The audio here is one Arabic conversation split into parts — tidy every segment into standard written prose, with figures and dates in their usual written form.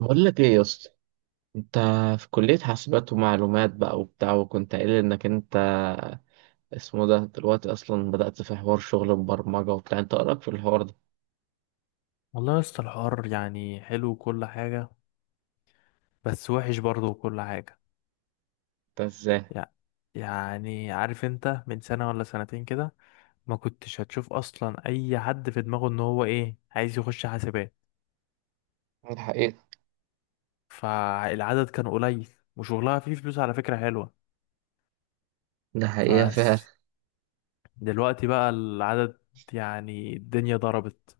بقول لك ايه يا اسطى، انت في كلية حاسبات ومعلومات بقى وبتاع، وكنت قايل انك انت اسمه ده دلوقتي اصلا بدأت في حوار شغل البرمجة وبتاع. انت ايه رأيك في الحوار ده؟ والله يا اسطى الحوار يعني حلو وكل حاجة، بس وحش برضه وكل حاجة. انت ازاي؟ يع- يعني عارف انت من سنة ولا سنتين كده ما كنتش هتشوف اصلا اي حد في دماغه ان هو ايه عايز يخش حاسبات، الحقيقة، فالعدد كان قليل، وشغلها فيه فلوس على فكرة حلوة. ده حقيقة فس فعلا. دلوقتي بقى العدد يعني الدنيا ضربت،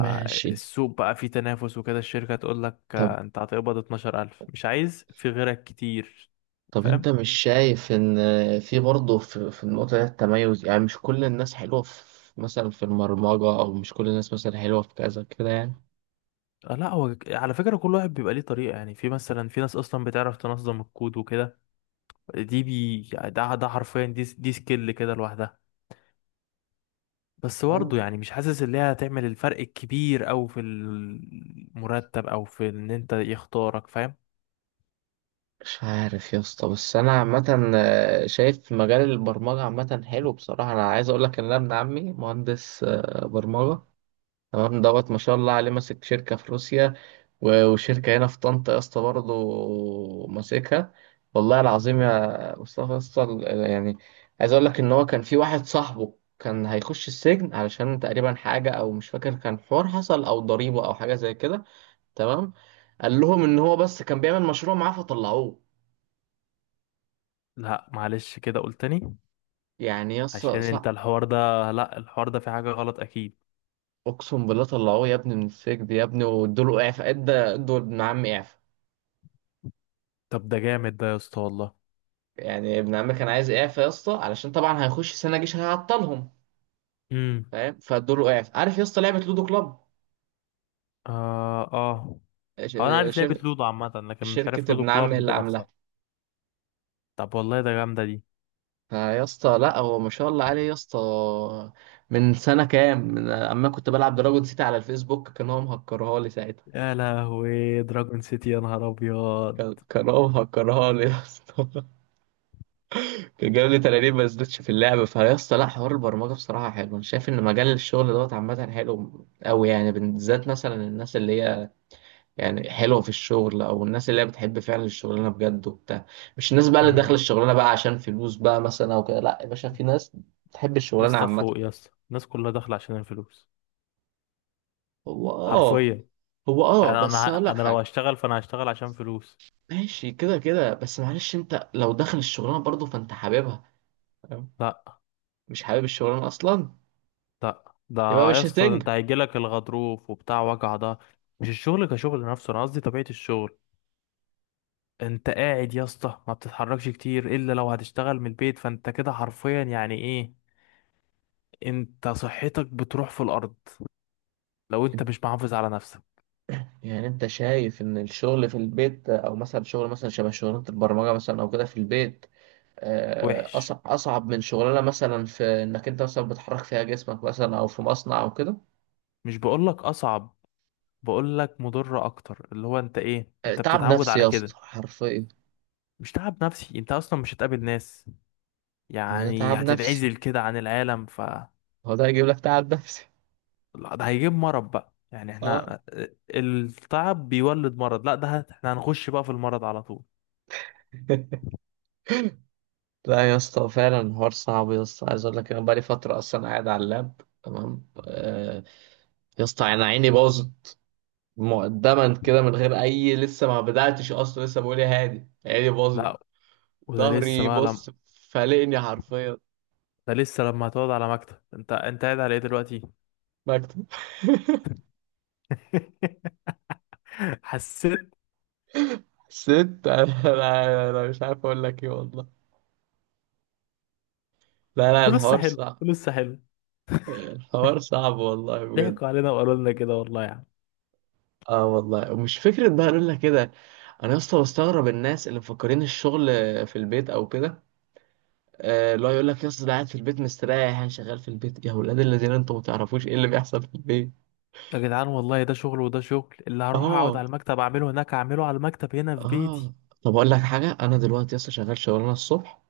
ماشي. بقى فيه تنافس وكده، الشركة تقول لك طب آه، انت هتقبض 12000، مش عايز في غيرك كتير. طب فاهم؟ انت مش شايف ان في برضه في النقطة دي التميز، يعني مش كل الناس حلوة في مثلا في البرمجة، او مش كل الناس مثلا حلوة في كذا كده. آه، لا هو على فكرة كل واحد بيبقى ليه طريقة، يعني في مثلا في ناس أصلا بتعرف تنظم الكود وكده. دي بي يعني، ده حرفيا دي سكيل كده لوحدها. بس يعني برضه يعني مش حاسس إن هي هتعمل الفرق الكبير أوي في المرتب أو في إن أنت يختارك. فاهم؟ مش عارف يا اسطى، بس انا عامه شايف مجال البرمجه عامه حلو بصراحه. انا عايز اقول لك ان انا ابن عمي مهندس برمجه، تمام دوت. ما شاء الله عليه ماسك شركه في روسيا و- وشركه هنا في طنطا يا اسطى برضه ماسكها. والله العظيم يا مصطفى يا اسطى، يعني عايز اقول لك ان هو كان في واحد صاحبه كان هيخش السجن، علشان تقريبا حاجه او مش فاكر، كان حوار حصل او ضريبه او حاجه زي كده. تمام، قال لهم ان هو بس كان بيعمل مشروع معاه فطلعوه. لا معلش، كده قلت تاني يعني يا اسطى عشان أنت صح، الحوار ده، لا الحوار ده في حاجة غلط أكيد. اقسم بالله طلعوه يا ابني من السجن يا ابني، وادوله اعفاء، ادوا ابن عم اعفاء. طب ده جامد ده يا اسطى والله. يعني ابن عم كان عايز اعفاء يا اسطى، علشان طبعا هيخش سنه جيش هيعطلهم. امم. فاهم؟ فادوله اعفاء. عارف يا اسطى لعبه لودو كلاب؟ آه، آه. ش- هو أنا عارف لعبة شر... لودو عامة، لكن مش شركه عارف لودو ابن عم كلاب اللي نفسها. عاملاها. طب والله ده جامدة دي. فيا اسطى لا، هو ما شاء الله عليه يا اسطى. من سنه كام، من اما كنت بلعب دراجون سيتي على الفيسبوك، كان هو مهكرها لي ساعتها. يا لهوي، دراجون سيتي، يا نهار ابيض. كان هو مهكرها لي يا اسطى. كان جاب لي 30 ما نزلتش في اللعبة. فيا اسطى لا، حوار البرمجة بصراحة حلو. أنا شايف إن مجال الشغل دوت عامة حلو أوي، يعني بالذات مثلا الناس اللي هي يعني حلوة في الشغل، أو الناس اللي هي بتحب فعلا الشغلانة بجد وبتاع. مش الناس بقى اللي داخلة امم. الشغلانة بقى عشان فلوس بقى مثلا أو كده، لا يا باشا، في ناس بتحب يا الشغلانة اسطى عامة. فوق يا اسطى، الناس كلها داخله عشان الفلوس، هو آه، حرفيا. هو اه، يعني انا بس اقول ه- لك انا لو حاجه. هشتغل فانا هشتغل عشان فلوس. ماشي كده كده، بس معلش انت لو داخل الشغلانه برضه فانت حاببها، فاهم؟ لا، مش حابب الشغلانه اصلا، لا ده، يبقى يا مش اسطى هتنجح. انت هيجيلك الغضروف وبتاع وجع ده. مش الشغل كشغل نفسه، انا قصدي طبيعه الشغل. انت قاعد يا اسطى، ما بتتحركش كتير الا لو هتشتغل من البيت، فانت كده حرفيا يعني ايه، انت صحتك بتروح في الارض لو انت مش محافظ على نفسك. يعني انت شايف ان الشغل في البيت، او مثلا شغل مثلا شبه شغلانه البرمجه مثلا او كده في البيت، وحش، اصعب من شغلانه مثلا في انك انت مثلا بتحرك فيها جسمك مثلا او في مصنع او كده؟ مش بقولك اصعب، بقول لك مضرة اكتر، اللي هو انت ايه انت تعب بتتعود نفسي على يا اسطى كده. حرفيا. مش تعب نفسي، انت اصلا مش هتقابل ناس، هو ده يعني تعب نفسي، هتتعزل كده عن العالم ف... هو ده هيجيب لك تعب نفسي. لا، ده هيجيب مرض بقى، يعني اه. احنا التعب بيولد مرض، لا احنا هنخش بقى في المرض على طول. لا يا اسطى فعلا الحوار صعب يا اسطى، عايز اقول لك انا بقالي فتره اصلا قاعد على اللاب، تمام. يا اسطى انا عيني باظت، مقدما كده من غير اي، لسه ما بداتش اصلا، لسه بقول يا هادي عيني باظت. لا وده لسه ظهري بقى لم... بص فلقني حرفيا. ده لسه لما هتقعد على مكتب، انت قاعد على ايه دلوقتي؟ مكتب. حسيت. ست انا، أنا مش عارف اقول لك ايه والله. لا لا، فلوسها الحوار حلوه، صعب. فلوسها حلوه. الحوار صعب والله بجد. ضحكوا علينا وقالوا لنا كده والله يا عم. اه والله، ومش فكرة بقى اقول لك كده. انا يا اسطى بستغرب الناس اللي مفكرين الشغل في البيت او كده، اللي هو يقول لك يا اسطى ده قاعد في البيت مستريح، يعني شغال في البيت. يا ولاد الذين انتوا ما تعرفوش ايه اللي بيحصل في البيت. يا جدعان والله ده شغل، وده شغل اللي هروح اقعد اه، على المكتب اعمله هناك، اعمله على المكتب هنا في بيتي. اه. طب اقول لك حاجة، انا دلوقتي يا اسطى شغال شغلانة الصبح،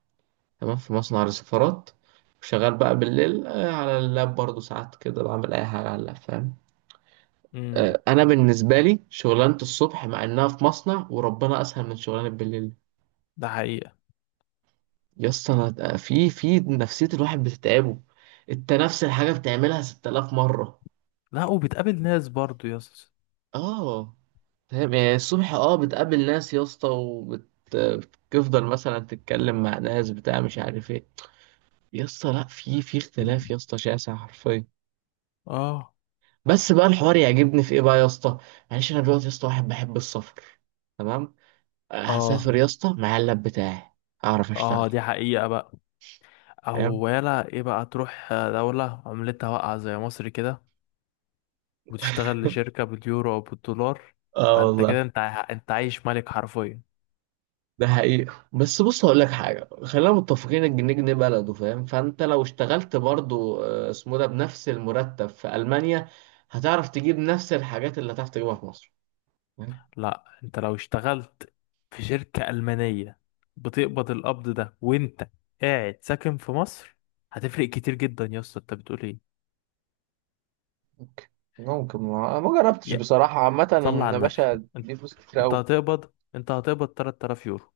تمام، في مصنع للسفارات. وشغال بقى بالليل على اللاب برضه. ساعات كده بعمل أي حاجة على اللاب، فاهم؟ امم. أنا بالنسبة لي شغلانة الصبح مع إنها في مصنع وربنا أسهل من شغلانة بالليل، ده حقيقة. يا اسطى. أنا في نفسية الواحد بتتعبه، أنت نفس الحاجة بتعملها 6,000 مرة. لا، وبتقابل ناس برضو يا اسطى. آه، فاهم؟ يعني الصبح، اه، بتقابل ناس يا اسطى، وبتفضل مثلا تتكلم مع ناس بتاع مش عارف ايه. يا اسطى لا، في اختلاف يا اسطى شاسع حرفيا. اه. بس بقى الحوار يعجبني في ايه بقى يا اسطى؟ معلش انا دلوقتي يا اسطى واحد بحب السفر، تمام، اه. هسافر يا اسطى مع اللاب بتاعي، اعرف اشتغل، اه دي حقيقة بقى. فاهم؟ او يلا ايه بقى، تروح دولة عملتها واقعة زي مصر كده وتشتغل لشركة باليورو او بالدولار، اه فانت والله. كده انت عايش ملك حرفيا. ده حقيقة، بس بص هقول لك حاجة، خلينا متفقين الجنيه جنيه بلده، فاهم؟ فانت لو اشتغلت برضو اسمه ده بنفس المرتب في ألمانيا، هتعرف تجيب نفس الحاجات اللي هتعرف تجيبها في مصر، فاهم؟ لا، انت لو اشتغلت في شركة ألمانية، بتقبض القبض ده وانت قاعد ساكن في مصر، هتفرق كتير جدا يا اسطى، انت بتقول ايه؟ ممكن، ما جربتش يا، بصراحة عامة. صلي على يا النبي. باشا انت دي فلوس كتير انت أوي. هتقبض انت هتقبض 3000 يورو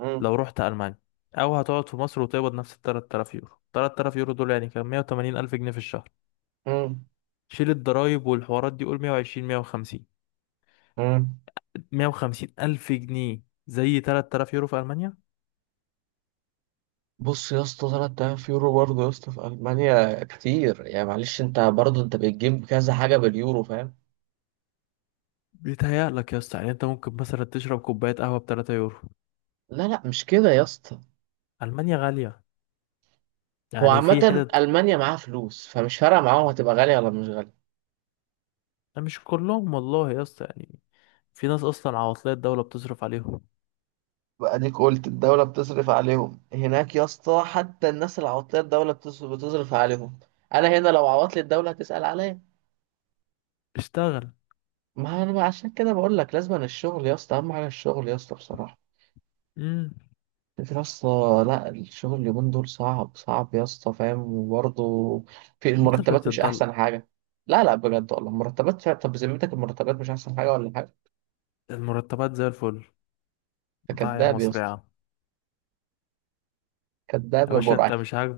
مم. لو رحت ألمانيا، او هتقعد في مصر وتقبض نفس ال 3000 يورو. 3000 يورو دول يعني كام؟ 180 الف جنيه في الشهر. مم. شيل الضرايب والحوارات دي، قول 120، 150. مم. 150 الف جنيه زي 3000 يورو في ألمانيا. بص يا اسطى، تلات آلاف يورو برضه يا اسطى في ألمانيا كتير، يعني معلش أنت برضه أنت بتجيب كذا حاجة باليورو، فاهم؟ بيتهيألك يا اسطى، يعني انت ممكن مثلا تشرب كوباية قهوة ب 3 يورو. لا لا مش كده يا اسطى. ألمانيا غالية، هو يعني في عامة حتت. ألمانيا معاها فلوس، فمش فارقة معاهم هتبقى غالية ولا مش غالية. مش كلهم والله يا اسطى، يعني في ناس أصلا عواطلية الدولة بتصرف عليهم. بقى اديك قلت الدولة بتصرف عليهم هناك يا اسطى، حتى الناس العواطيه الدولة بتصرف عليهم. أنا هنا لو عوضت لي الدولة هتسأل عليا؟ اشتغل. ما أنا عشان كده بقول لك لازم الشغل يا اسطى، أهم حاجة الشغل يا اسطى بصراحة. امم. يا اسطى، لا الشغل اليومين دول صعب، صعب يا اسطى، فاهم؟ وبرضه في انت اللي المرتبات مش بتدل. احسن حاجه. لا لا، بجد والله المرتبات فعلا، طب بذمتك المرتبات مش احسن حاجه ولا حاجه؟ المرتبات زي الفل، انت بتاع يا كداب يا مصر يا اسطى. عم. كداب يا يا باشا، برعي.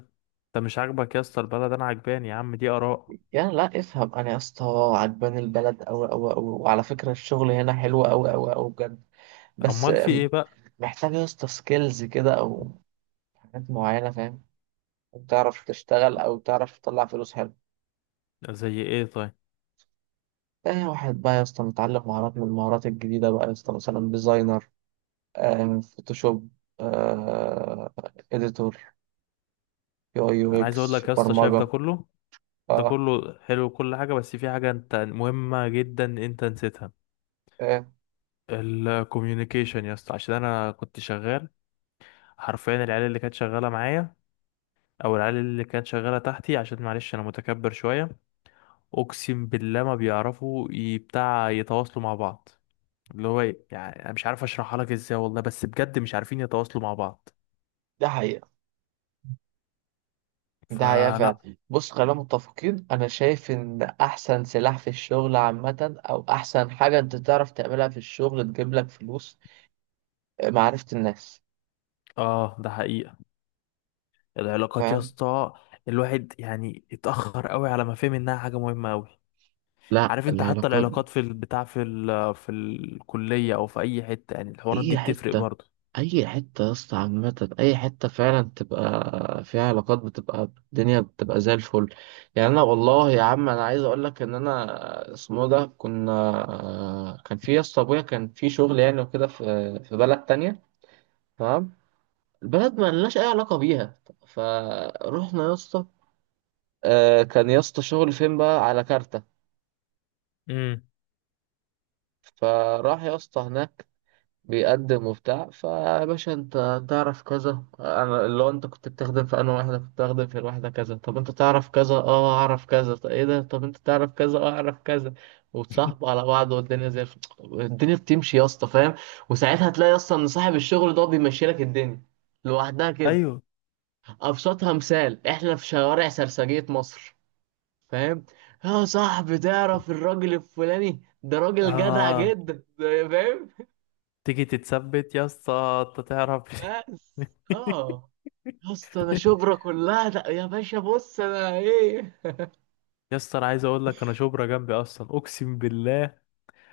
انت مش عاجبك يا اسطى البلد، انا عجباني يا عم، دي آراء. يعني لا، افهم انا يا اسطى، عجباني البلد اوي اوي اوي، وعلى فكره الشغل هنا حلو اوي اوي اوي بجد. بس أمال في ايه بقى؟ محتاج يا اسطى سكيلز كده او حاجات معينه، فاهم؟ تعرف تشتغل او تعرف تطلع فلوس حلو. زي ايه طيب؟ تاني واحد بقى يا اسطى متعلم مهارات من المهارات الجديدة بقى يا اسطى، مثلا ديزاينر، فوتوشوب، آه، اديتور، يو اي يو انا عايز اقول اكس، لك يا اسطى، شايف ده برمجة. كله؟ ده اه، كله حلو كل حاجة، بس في حاجة انت مهمة جدا انت نسيتها. آه، الكوميونيكيشن يا اسطى، عشان انا كنت شغال حرفيا، العيال اللي كانت شغالة معايا او العيال اللي كانت شغاله تحتي، عشان معلش انا متكبر شويه، اقسم بالله ما بيعرفوا ي- بتاع يتواصلوا مع بعض، اللي هو يعني انا مش عارف اشرحها لك ازاي والله، بس بجد مش عارفين يتواصلوا مع بعض. ده حقيقة. ده حقيقة فلا. فعلا، بص خلينا متفقين، انا شايف ان احسن سلاح في الشغل عامة او احسن حاجة انت تعرف تعملها في الشغل تجيب لك فلوس، معرفة الناس، اه ده حقيقه، العلاقات يا فاهم؟ اسطى، الواحد يعني اتاخر قوي على ما فهم انها حاجه مهمه قوي. لا، عارف انت، حتى العلاقات. العلاقات في البتاع، في في الكليه او في اي حته، يعني الحوارات دي اي بتفرق حته، برضه. اي حته يا اسطى عامه، اي حته فعلا تبقى فيها علاقات بتبقى الدنيا بتبقى زي الفل. يعني انا والله يا عم، انا عايز اقول لك ان انا اسمه ده كنا، كان في يا اسطى ابويا كان في شغل يعني وكده، في بلد تانية، تمام. البلد ما لناش اي علاقه بيها، فروحنا يا اسطى كان يا اسطى شغل فين بقى على كارتة. امم. فراح يا اسطى هناك بيقدم وبتاع. فيا باشا انت تعرف كذا، انا اللي هو انت كنت بتخدم في، انا واحده كنت بتخدم في الواحده كذا، طب انت تعرف كذا؟ اه اعرف كذا. طب ايه ده، طب انت تعرف كذا؟ اه اعرف كذا. وتصاحبوا على بعض والدنيا زي الدنيا بتمشي يا اسطى، فاهم؟ وساعتها تلاقي اصلا ان صاحب الشغل ده بيمشي لك الدنيا لوحدها كده. ايوه. ابسطها مثال، احنا في شوارع سرسجية مصر، فاهم؟ يا صاحبي تعرف الراجل الفلاني ده راجل جدع آه. جدا فاهم؟ تيجي تتثبت يا اسطى انت تعرف. بس اه، يا اسطى انا شبرا كلها ده يا باشا، بص انا ايه. يا اسطى انا عايز اقول لك، انا شبرا جنبي اصلا اقسم بالله،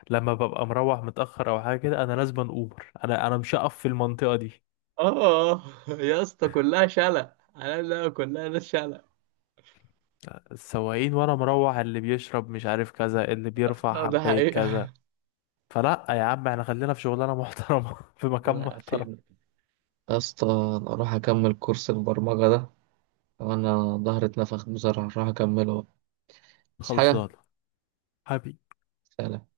لما ببقى مروح متاخر او حاجه كده انا لازم اوبر، انا مش هقف في المنطقه دي. اه، يا اسطى كلها شلة، انا لا كلها ناس شلة. السواقين وانا مروح، اللي بيشرب مش عارف كذا، اللي بيرفع اه ده حبايه حقيقة. كذا. فلا يا عم، احنا خلينا في شغلانه محترمه في مكان ربنا محترم. يعافينا. يا اسطى انا اروح اكمل كورس البرمجة ده وانا ظهري اتنفخ بصراحة، اروح اكمله، بس حاجة، خلصانه حبيبي. سلام.